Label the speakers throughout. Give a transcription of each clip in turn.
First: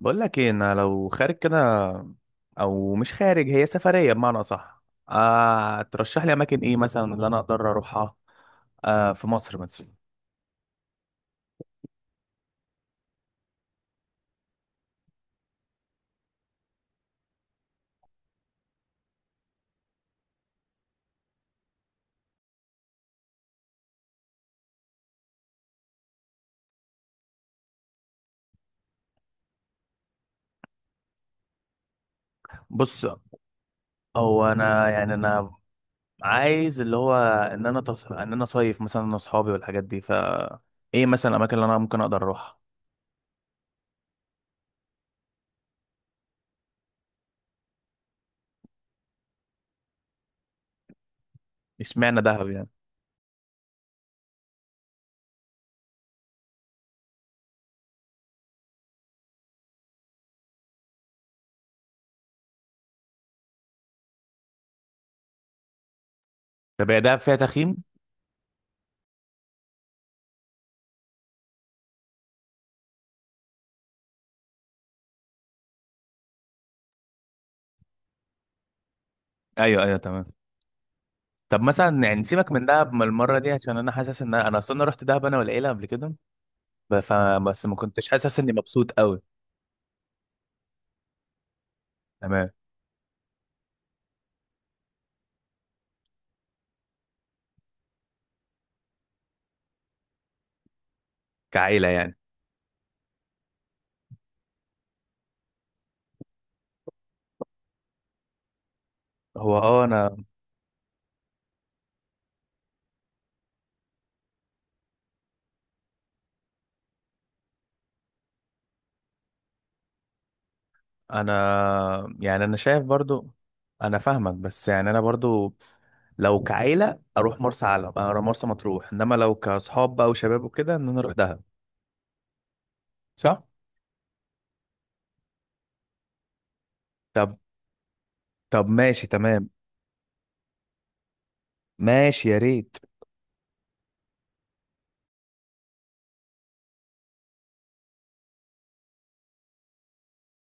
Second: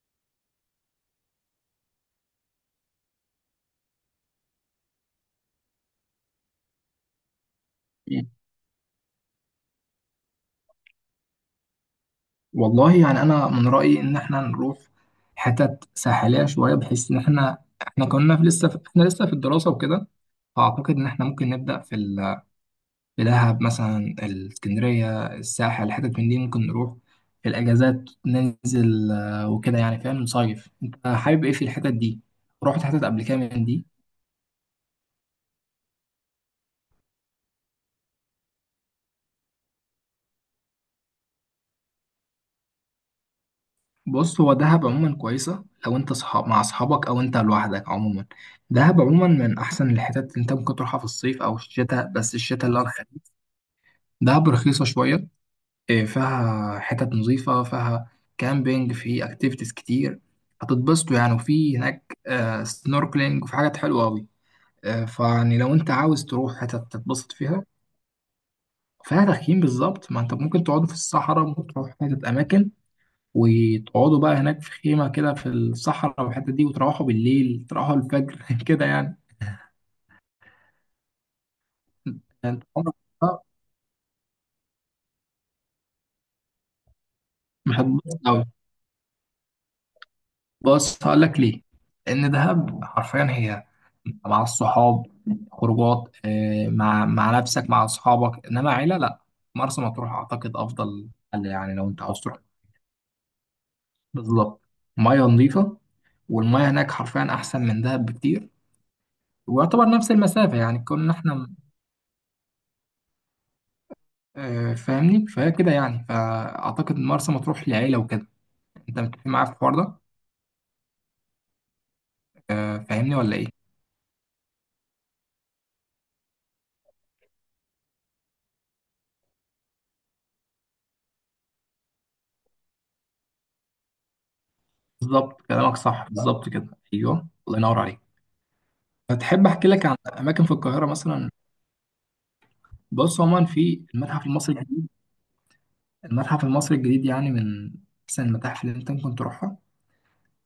Speaker 1: بقول لك ايه، انا لو خارج كده او مش خارج، هي سفريه بمعنى اصح. ترشح لي اماكن ايه مثلا اللي انا اقدر اروحها؟ في مصر مثلا.
Speaker 2: والله يعني انا من رايي ان احنا نروح حتت ساحليه شويه، بحيث ان احنا احنا كنا في لسه في احنا لسه في الدراسه وكده. فاعتقد ان احنا ممكن نبدا في في دهب مثلا، الاسكندريه، الساحل، حتت من دي ممكن نروح في الاجازات ننزل، وكده يعني. فاهم؟ نصيف انت حابب ايه في الحتت دي؟ رحت حتت
Speaker 1: بص،
Speaker 2: قبل كده من دي؟
Speaker 1: هو انا يعني انا عايز اللي هو ان انا صيف مثلا انا واصحابي والحاجات دي، ايه مثلا الاماكن اللي انا ممكن اقدر اروحها؟
Speaker 2: بص، هو دهب عموما كويسة لو انت صحاب مع اصحابك او انت لوحدك. عموما دهب عموما من احسن الحتت اللي انت ممكن تروحها في الصيف او الشتاء،
Speaker 1: اشمعنى
Speaker 2: بس
Speaker 1: دهب يعني؟
Speaker 2: الشتاء اللي ارخص. دهب رخيصة شوية. إيه، فيها حتت نظيفة، فيها كامبينج، في اكتيفيتيز كتير. هتتبسطوا يعني. وفي هناك سنوركلينج، وفي حاجات حلوة أوي. فيعني لو انت عاوز تروح حتت
Speaker 1: طب هي دهب
Speaker 2: تتبسط
Speaker 1: فيها
Speaker 2: فيها.
Speaker 1: تخييم؟
Speaker 2: فيها تخييم، بالظبط، ما انت ممكن تقعد في الصحراء، ممكن تروح حتت اماكن وتقعدوا بقى هناك في خيمة كده في الصحراء والحتة دي، وتروحوا بالليل، تروحوا الفجر كده يعني.
Speaker 1: ايوه ايوه تمام. طب مثلا يعني سيبك
Speaker 2: يعني انت
Speaker 1: من دهب
Speaker 2: عمرك؟
Speaker 1: من المره
Speaker 2: آه،
Speaker 1: دي، عشان انا حاسس ان انا اصلا رحت دهب انا والعيله قبل كده. بس ما
Speaker 2: مش
Speaker 1: كنتش
Speaker 2: هتبص
Speaker 1: حاسس
Speaker 2: قوي.
Speaker 1: اني مبسوط قوي.
Speaker 2: بص هقول لك ليه. لأن
Speaker 1: تمام.
Speaker 2: دهب حرفيا هي مع الصحاب خروجات. مع نفسك، مع أصحابك، إنما عيلة لأ. مرسى مطروح أعتقد أفضل حل، يعني
Speaker 1: كعيلة
Speaker 2: لو أنت
Speaker 1: يعني.
Speaker 2: عاوز تروح. بالظبط. مية نظيفة، والمياه هناك حرفيا احسن من دهب بكتير.
Speaker 1: هو
Speaker 2: ويعتبر نفس
Speaker 1: انا.
Speaker 2: المسافه، يعني كنا احنا. فاهمني؟ فهي كده يعني، فاعتقد إن مرسى مطروح للعيله وكده. انت متفق معايا في الحوار ده؟
Speaker 1: انا يعني انا شايف
Speaker 2: فاهمني
Speaker 1: برضو.
Speaker 2: ولا ايه؟
Speaker 1: انا فاهمك بس يعني انا برضو، لو كعيلة اروح مرسى علم، اروح مرسى مطروح، انما لو كاصحاب بقى وشباب وكده ان انا اروح دهب. صح.
Speaker 2: بالظبط كلامك صح، بالظبط كده، ايوه،
Speaker 1: طب.
Speaker 2: الله ينور عليك.
Speaker 1: طب ماشي
Speaker 2: فتحب
Speaker 1: تمام.
Speaker 2: احكي لك عن اماكن في القاهره مثلا؟
Speaker 1: ماشي يا ريت.
Speaker 2: بص، عموما في المتحف المصري الجديد. المتحف المصري الجديد يعني من احسن المتاحف اللي انت ممكن تروحها.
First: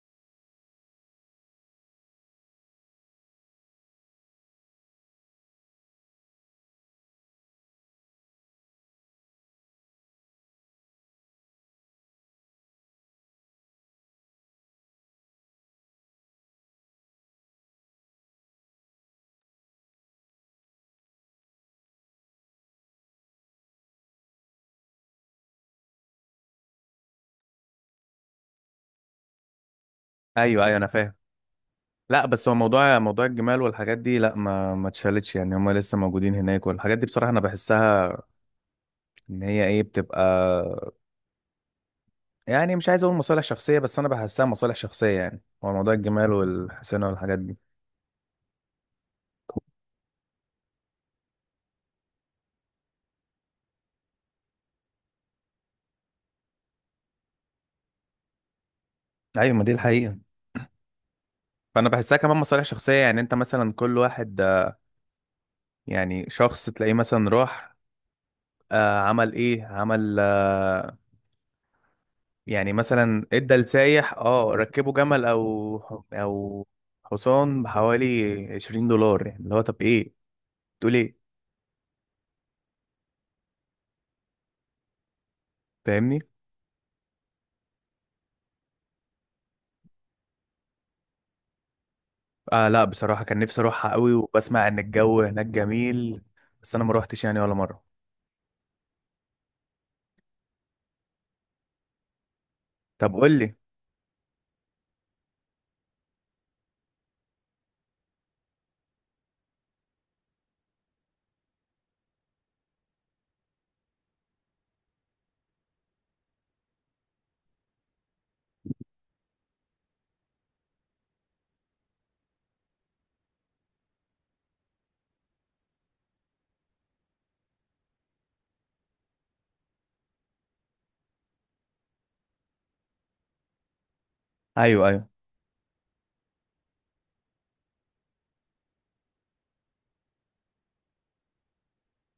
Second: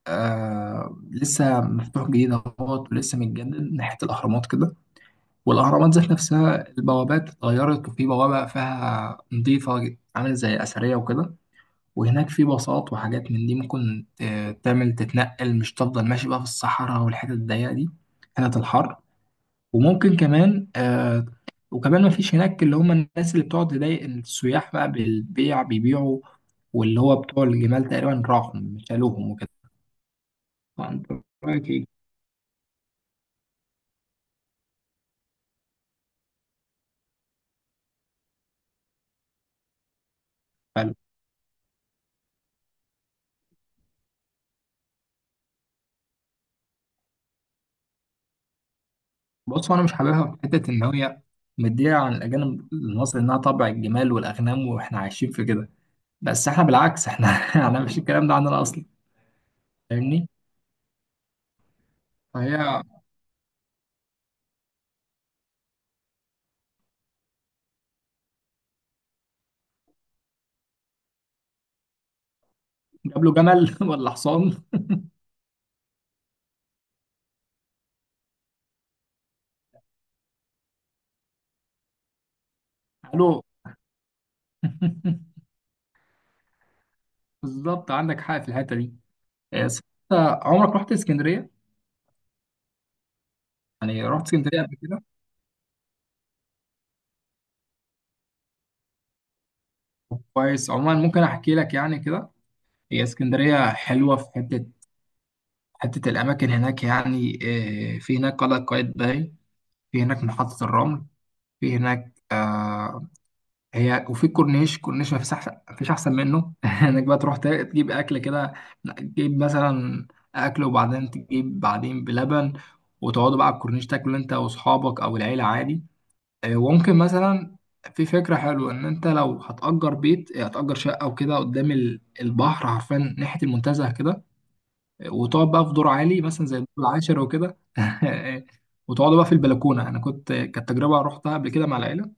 Speaker 2: آه لسه مفتوح جديد اهوت، ولسه متجدد ناحيه الاهرامات كده. والاهرامات ذات نفسها البوابات اتغيرت، وفي بوابه فيها نظيفه عامله زي اثريه وكده. وهناك في باصات وحاجات من دي ممكن تعمل تتنقل، مش تفضل ماشي بقى في الصحراء والحتت الضيقة دي، حتت الحر. وممكن كمان آه. وكمان ما فيش هناك اللي هم الناس اللي بتقعد تضايق السياح بقى بالبيع، بيبيعوا، واللي هو بتوع الجمال تقريبا راحوا شالوهم وكده.
Speaker 1: ايوه ايوه انا
Speaker 2: فأنت
Speaker 1: فاهم.
Speaker 2: رأيك إيه؟
Speaker 1: لا، بس هو موضوع الجمال والحاجات دي، لا ما اتشالتش، يعني هم لسه موجودين هناك والحاجات دي، بصراحة انا بحسها ان هي ايه بتبقى،
Speaker 2: حلو.
Speaker 1: يعني مش عايز اقول مصالح شخصيه، بس انا بحسها مصالح شخصيه، يعني هو موضوع الجمال والحسنه والحاجات دي.
Speaker 2: بص أنا مش حاببها في حتة إن هي مدية عن الأجانب المصري إنها طبع الجمال والأغنام وإحنا عايشين في كده، بس إحنا بالعكس إحنا إحنا مش الكلام ده عندنا أصلا.
Speaker 1: ايوه، ما دي الحقيقه.
Speaker 2: فاهمني؟
Speaker 1: فانا بحسها كمان مصالح
Speaker 2: فهي.
Speaker 1: شخصيه، يعني انت مثلا كل واحد يعني شخص تلاقيه مثلا راح عمل ايه، عمل يعني
Speaker 2: جاب
Speaker 1: مثلا
Speaker 2: له
Speaker 1: ادى
Speaker 2: جمل ولا
Speaker 1: لسايح،
Speaker 2: حصان؟
Speaker 1: ركبه جمل او او حصان بحوالي 20 دولار، يعني اللي هو طب ايه، تقول ايه؟
Speaker 2: قالوا
Speaker 1: فاهمني.
Speaker 2: بالظبط عندك حق في الحته دي. آه، صح. انت عمرك رحت اسكندريه؟
Speaker 1: آه، لا بصراحه كان نفسي اروحها
Speaker 2: يعني
Speaker 1: قوي،
Speaker 2: رحت اسكندريه
Speaker 1: وبسمع
Speaker 2: قبل
Speaker 1: ان
Speaker 2: كده؟
Speaker 1: الجو هناك جميل، بس انا ما روحتش يعني ولا مره.
Speaker 2: كويس. عموما ممكن احكي لك يعني كده. هي
Speaker 1: طب قول لي.
Speaker 2: اسكندريه حلوه في حته، حته الاماكن هناك يعني. في هناك قلعه قايتباي، في هناك محطه الرمل، في هناك هي. وفي الكورنيش، كورنيش ما فيش احسن، مفيش احسن منه انك بقى تروح تجيب اكل كده، تجيب مثلا اكل، وبعدين تجيب بعدين بلبن، وتقعدوا بقى على الكورنيش تاكلوا انت واصحابك او العيله عادي. وممكن مثلا، في فكره حلوه ان انت لو هتأجر بيت، هتأجر شقه وكده قدام البحر، عارفين ناحيه المنتزه كده.
Speaker 1: ايوه ايوه،
Speaker 2: وتقعد بقى في دور عالي مثلا زي الدور العاشر وكده وتقعدوا بقى في البلكونه، انا كنت، كانت تجربه رحتها قبل كده مع العيله.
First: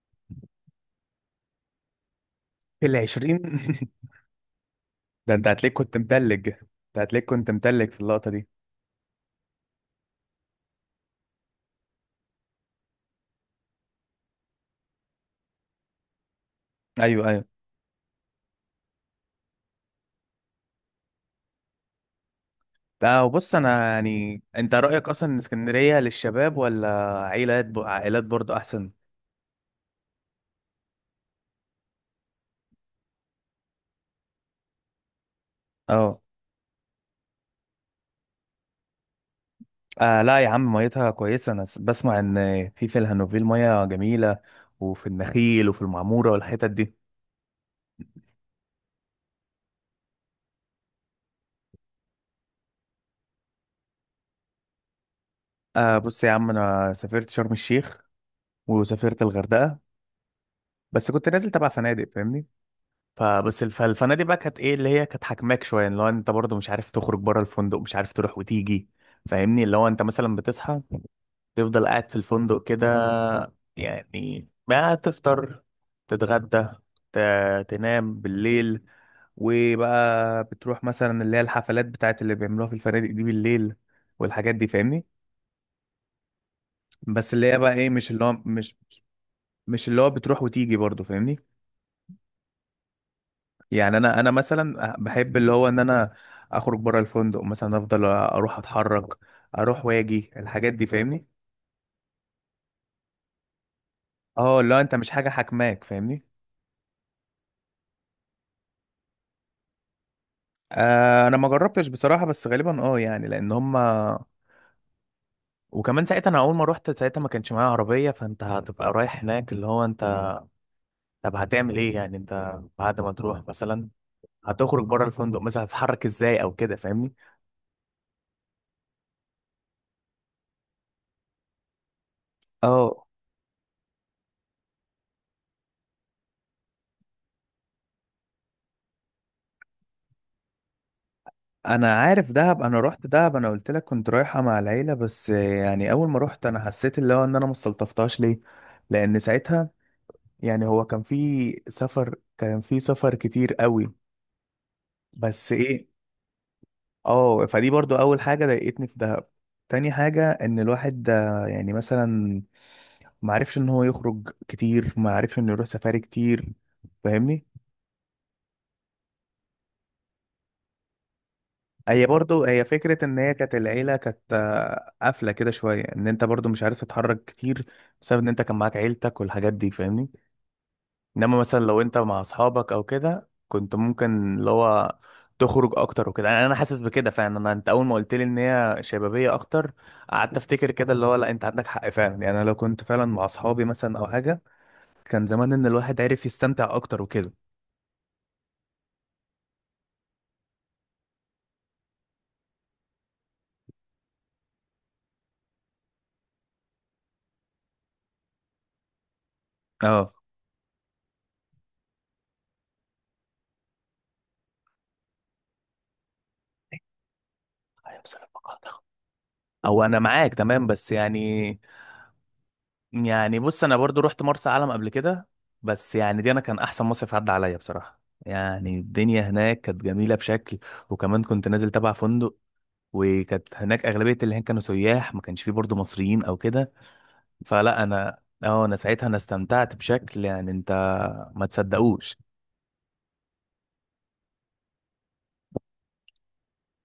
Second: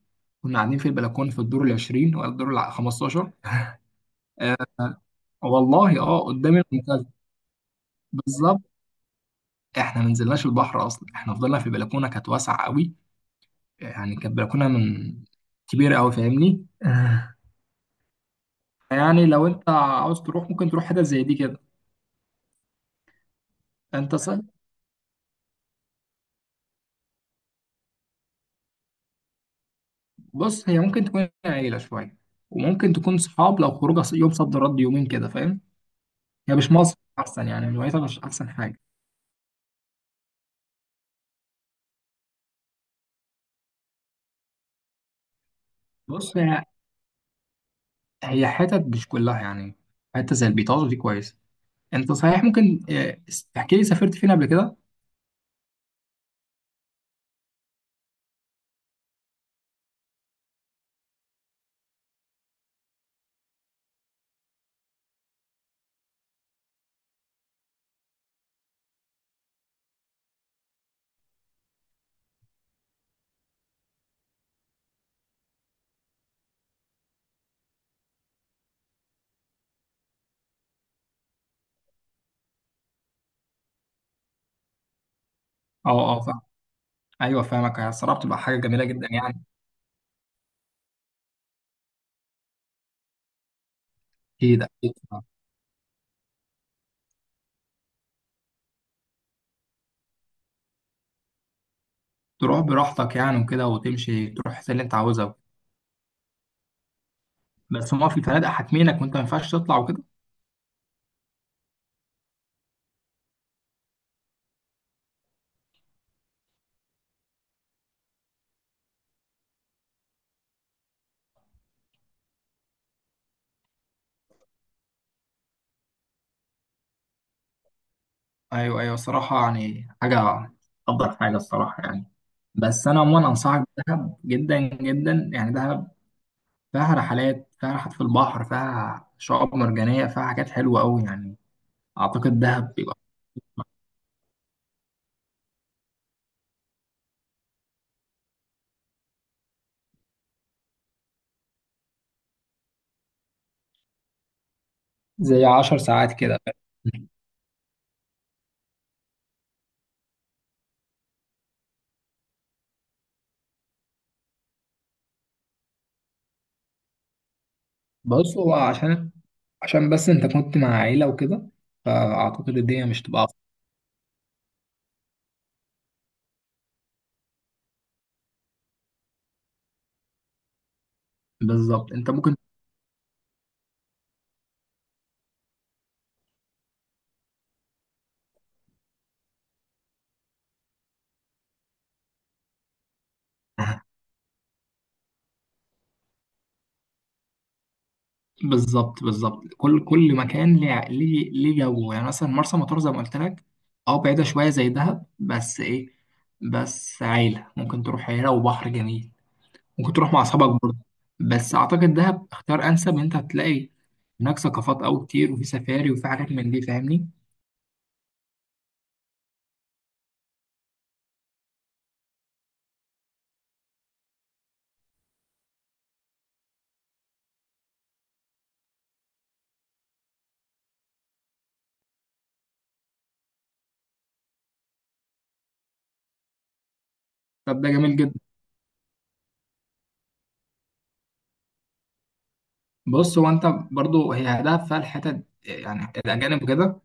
Speaker 2: كنا قاعدين في البلكونه في الدور العشرين، ولا الدور
Speaker 1: في
Speaker 2: 15.
Speaker 1: العشرين. ده انت هتلاقيك كنت
Speaker 2: والله اه،
Speaker 1: متلج
Speaker 2: قدام
Speaker 1: انت.
Speaker 2: المنتزه.
Speaker 1: هتلاقيك كنت متلج في اللقطة دي.
Speaker 2: بالظبط. احنا ما نزلناش البحر اصلا، احنا فضلنا في بلكونه كانت واسعه قوي. يعني كانت بلكونه من، كبيره قوي، فاهمني؟
Speaker 1: ايوه ايوه.
Speaker 2: يعني لو انت عاوز تروح ممكن تروح حتت زي دي كده.
Speaker 1: لا وبص، انا
Speaker 2: انت صح.
Speaker 1: يعني انت رأيك اصلا ان اسكندرية للشباب ولا عائلات؟ برضو احسن.
Speaker 2: بص هي ممكن تكون عيله شويه، وممكن تكون صحاب لو خروجه يوم صد رد يومين كده، فاهم؟
Speaker 1: اه.
Speaker 2: هي مش مصر احسن، يعني الولايات مش احسن حاجه.
Speaker 1: آه، لا يا عم، ميتها كويسة. أنا بسمع إن في الهانوفيل مية جميلة، وفي النخيل وفي المعمورة
Speaker 2: بص هي
Speaker 1: والحتت دي.
Speaker 2: هي حتت مش كلها يعني. حته زي البيطاج دي كويس. انت صحيح ممكن، تحكي لي سافرت فين قبل كده؟
Speaker 1: آه، بص يا عم، أنا سافرت شرم الشيخ وسافرت الغردقة. بس كنت نازل تبع فنادق، فاهمني؟ فالفنادق بقى كانت ايه، اللي هي كانت حاكماك شويه، اللي هو انت برضه مش عارف تخرج بره الفندق، مش عارف تروح وتيجي، فاهمني؟ اللي هو انت مثلا بتصحى، تفضل قاعد في الفندق كده، يعني ما تفطر، تتغدى، تنام بالليل، وبقى بتروح مثلا اللي هي الحفلات بتاعت اللي بيعملوها في الفنادق دي بالليل والحاجات دي، فاهمني؟
Speaker 2: اه اه فاهم.
Speaker 1: بس
Speaker 2: ايوه
Speaker 1: اللي هي بقى
Speaker 2: فاهمك. هي
Speaker 1: ايه، مش
Speaker 2: الصراحه
Speaker 1: اللي هو
Speaker 2: بتبقى حاجه جميله جدا يعني.
Speaker 1: مش اللي هو بتروح وتيجي برضه، فاهمني؟ يعني انا
Speaker 2: اكيد اكيد.
Speaker 1: مثلا بحب اللي هو ان انا اخرج بره الفندق، مثلا افضل اروح اتحرك، اروح واجي الحاجات دي، فاهمني؟
Speaker 2: تروح براحتك يعني وكده، وتمشي تروح
Speaker 1: اه،
Speaker 2: الحتة
Speaker 1: اللي هو
Speaker 2: اللي
Speaker 1: انت
Speaker 2: انت
Speaker 1: مش حاجه
Speaker 2: عاوزها.
Speaker 1: حاكماك، فاهمني؟
Speaker 2: بس هما في فنادق حاكمينك وانت ما ينفعش تطلع وكده.
Speaker 1: آه، انا ما جربتش بصراحه، بس غالبا يعني لان هما، وكمان ساعتها انا اول ما روحت ساعتها ما كانش معايا عربيه، فانت هتبقى رايح هناك اللي هو انت، طب هتعمل ايه يعني انت بعد ما تروح؟ مثلا هتخرج بره الفندق، مثلا هتتحرك ازاي او كده، فاهمني؟
Speaker 2: ايوه ايوه، الصراحه يعني حاجه، افضل حاجه الصراحه يعني. بس انا
Speaker 1: اه،
Speaker 2: عموما انصحك بدهب جدا جدا، يعني دهب فيها رحلات، فيها رحلات في البحر، فيها شعاب مرجانية، فيها حاجات حلوة أوي يعني.
Speaker 1: انا عارف
Speaker 2: أعتقد
Speaker 1: دهب،
Speaker 2: دهب
Speaker 1: انا
Speaker 2: بيبقى
Speaker 1: رحت دهب، انا قلت لك كنت رايحه مع العيله، بس يعني اول ما رحت انا حسيت اللي هو ان انا ما استلطفتهاش ليه. لان ساعتها يعني هو كان في سفر كتير قوي.
Speaker 2: زي
Speaker 1: بس
Speaker 2: عشر
Speaker 1: ايه،
Speaker 2: ساعات كده.
Speaker 1: اه فدي برضو اول حاجه ضايقتني في دهب. تاني حاجه ان الواحد ده يعني مثلا ما عرفش ان هو يخرج كتير، ما عرفش انه يروح سفاري كتير، فاهمني؟
Speaker 2: بص هو، عشان بس أنت كنت مع عيلة وكده،
Speaker 1: هي برضو
Speaker 2: فأعتقد
Speaker 1: هي
Speaker 2: الدنيا مش
Speaker 1: فكرة ان
Speaker 2: تبقى
Speaker 1: هي
Speaker 2: أفضل.
Speaker 1: كانت العيلة كانت قافلة كده شوية، ان انت برضو مش عارف تتحرك كتير بسبب ان انت كان معاك عيلتك والحاجات دي، فاهمني؟ انما مثلا لو
Speaker 2: بالظبط
Speaker 1: انت
Speaker 2: أنت
Speaker 1: مع
Speaker 2: ممكن
Speaker 1: اصحابك او كده كنت ممكن اللي هو تخرج اكتر وكده، يعني انا حاسس بكده فعلا. انت اول ما قلت لي ان هي شبابية اكتر، قعدت افتكر كده اللي هو لا، انت عندك حق فعلا، يعني انا لو كنت فعلا مع اصحابي مثلا او حاجة كان زمان ان الواحد عارف يستمتع اكتر وكده.
Speaker 2: بالظبط بالظبط، كل مكان ليه، ليه، ليه جو. يعني مثلا مرسى مطروح زي ما قلت لك. اه بعيدة شوية زي دهب، بس إيه، بس عيلة ممكن تروح، عيلة وبحر جميل. ممكن تروح
Speaker 1: اه،
Speaker 2: مع اصحابك برضه. بس اعتقد دهب اختيار انسب، ان انت هتلاقي هناك ثقافات قوي كتير، وفي سفاري وفي حاجات من دي، فاهمني؟
Speaker 1: أيوة، بسم الله الرحمن الرحيم. او انا معاك تمام بس يعني، يعني بص انا برضو رحت مرسى علم قبل كده، بس يعني دي انا كان احسن مصيف عدى عليا بصراحه، يعني الدنيا هناك كانت جميله بشكل، وكمان كنت نازل تبع فندق، وكانت هناك اغلبيه اللي هناك كانوا سياح، ما كانش فيه برضو مصريين او كده.
Speaker 2: طب ده
Speaker 1: فلا
Speaker 2: جميل
Speaker 1: انا،
Speaker 2: جدا.
Speaker 1: اه، انا ساعتها انا استمتعت بشكل يعني انت ما تصدقوش.
Speaker 2: بص هو انت برضه هي دهب فيها الحتت يعني الاجانب كده.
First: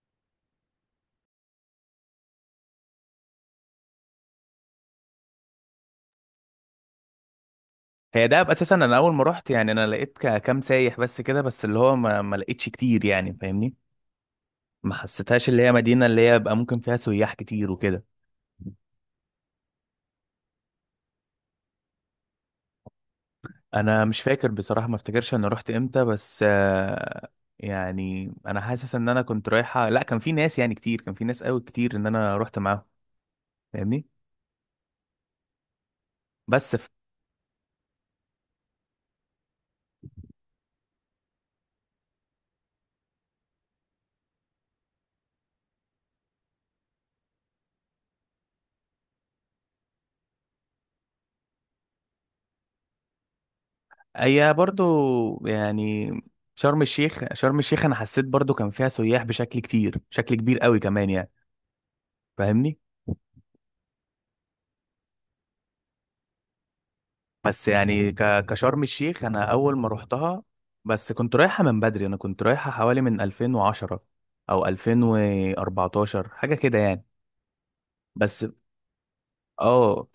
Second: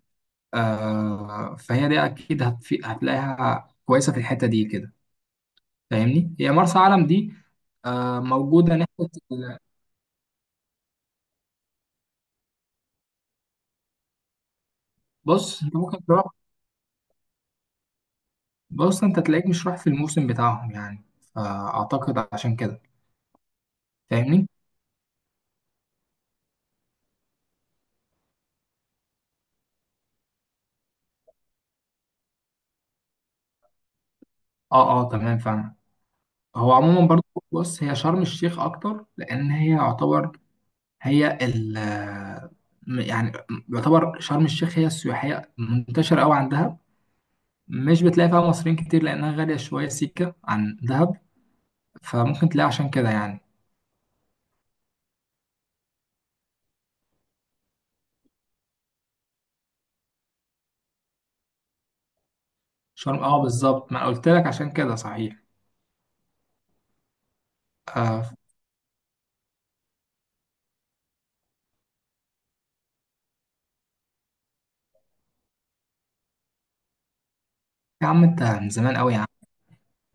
Speaker 2: آه فهي دي اكيد هتلاقيها كويسه في الحته دي كده، فاهمني؟ هي مرسى علم دي، آه،
Speaker 1: هي دهب اساسا
Speaker 2: موجوده
Speaker 1: انا
Speaker 2: ناحيه
Speaker 1: اول ما رحت يعني انا لقيت كام سايح بس كده، بس اللي هو ما لقيتش كتير، يعني فاهمني. ما حسيتهاش اللي
Speaker 2: بص
Speaker 1: هي
Speaker 2: انت
Speaker 1: مدينه
Speaker 2: ممكن تروح،
Speaker 1: اللي هي بقى ممكن فيها سياح كتير وكده.
Speaker 2: بص انت تلاقيك مش رايح في الموسم بتاعهم يعني، فاعتقد عشان كده.
Speaker 1: انا مش
Speaker 2: فاهمني؟
Speaker 1: فاكر بصراحة، ما افتكرش انا رحت امتى، بس يعني انا حاسس ان انا كنت رايحة، لا كان في ناس يعني كتير، كان في ناس قوي كتير ان انا رحت معاهم، فاهمني؟
Speaker 2: اه اه تمام فاهم. هو
Speaker 1: بس في،
Speaker 2: عموما برضو، بص هي شرم الشيخ اكتر لان هي يعتبر، هي ال يعني، يعتبر شرم الشيخ هي السياحيه منتشره قوي عن دهب. مش بتلاقي فيها مصريين كتير لانها غاليه شويه سيكه عن دهب، فممكن تلاقي عشان كده يعني.
Speaker 1: اي برضو يعني، شرم الشيخ انا حسيت برضو كان فيها سياح بشكل كتير، بشكل كبير قوي كمان يعني، فاهمني؟
Speaker 2: شرم اه بالظبط، ما أنا قلت لك عشان كده صحيح.
Speaker 1: بس يعني
Speaker 2: آه.
Speaker 1: كشرم الشيخ انا اول ما رحتها، بس كنت رايحة من بدري، انا كنت رايحة حوالي من 2010 او 2014 حاجة كده يعني.
Speaker 2: يا عم انت
Speaker 1: بس
Speaker 2: من زمان قوي يا عم.
Speaker 1: اه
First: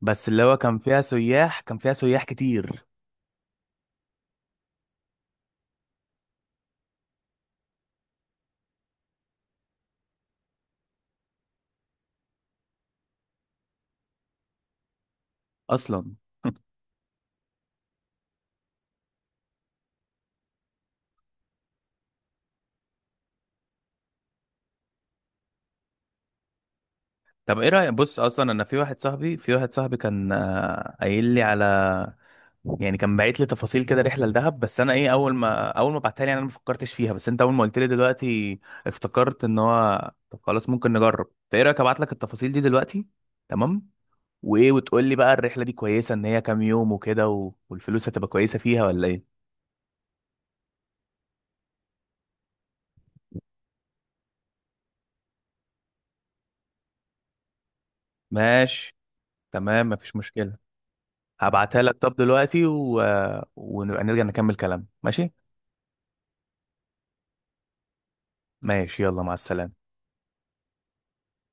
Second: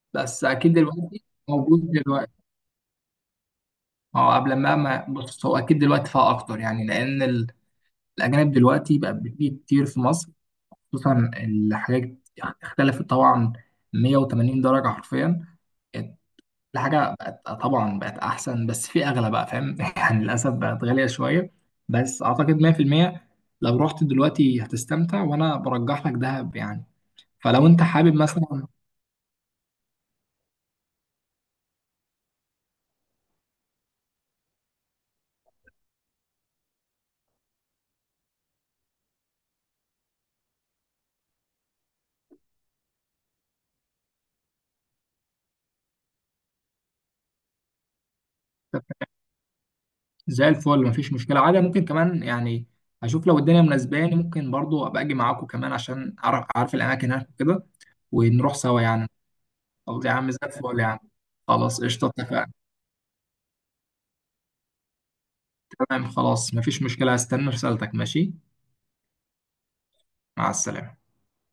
Speaker 1: بس اللي
Speaker 2: بس
Speaker 1: هو
Speaker 2: اكيد دلوقتي
Speaker 1: كان
Speaker 2: موجود
Speaker 1: فيها سياح
Speaker 2: دلوقتي.
Speaker 1: كتير
Speaker 2: اه، قبل ما ما بص، هو اكيد دلوقتي فيها اكتر يعني، لان الاجانب دلوقتي بقى بتيجي كتير في مصر، خصوصا الحاجات يعني اختلفت طبعا 180 درجة حرفيا.
Speaker 1: اصلا.
Speaker 2: كل حاجة بقت طبعا بقت أحسن، بس في أغلى بقى، فاهم؟ يعني للأسف بقت غالية شوية، بس أعتقد 100% لو رحت دلوقتي هتستمتع، وأنا برجح لك دهب يعني.
Speaker 1: طب
Speaker 2: فلو
Speaker 1: ايه
Speaker 2: أنت
Speaker 1: رأيك،
Speaker 2: حابب
Speaker 1: بص اصلا انا
Speaker 2: مثلا.
Speaker 1: في واحد صاحبي كان قايل لي على، يعني كان باعت لي تفاصيل كده رحله لدهب، بس انا ايه، اول ما بعتها لي يعني انا ما فكرتش فيها، بس انت اول ما قلت لي دلوقتي افتكرت ان هو طب خلاص ممكن نجرب. فايه رايك ابعت لك التفاصيل دي دلوقتي؟ تمام. وايه، وتقول لي بقى الرحله دي كويسه، ان هي كام يوم وكده والفلوس هتبقى كويسه فيها ولا ايه؟
Speaker 2: زي الفل مفيش مشكلة عادي، ممكن كمان يعني أشوف لو الدنيا مناسباني ممكن برضو أبقى أجي معاكم كمان، عشان أعرف، أعرف الأماكن هناك وكده، ونروح سوا
Speaker 1: ماشي.
Speaker 2: يعني.
Speaker 1: تمام
Speaker 2: طب يا
Speaker 1: مفيش
Speaker 2: عم زي
Speaker 1: مشكله.
Speaker 2: الفل يعني. خلاص
Speaker 1: هبعتها لك
Speaker 2: قشطة
Speaker 1: طب
Speaker 2: اتفقنا.
Speaker 1: دلوقتي ونبقى نرجع نكمل كلام، ماشي.
Speaker 2: تمام خلاص مفيش مشكلة، هستنى رسالتك، ماشي،
Speaker 1: ماشي يلا، مع السلامة.
Speaker 2: مع السلامة.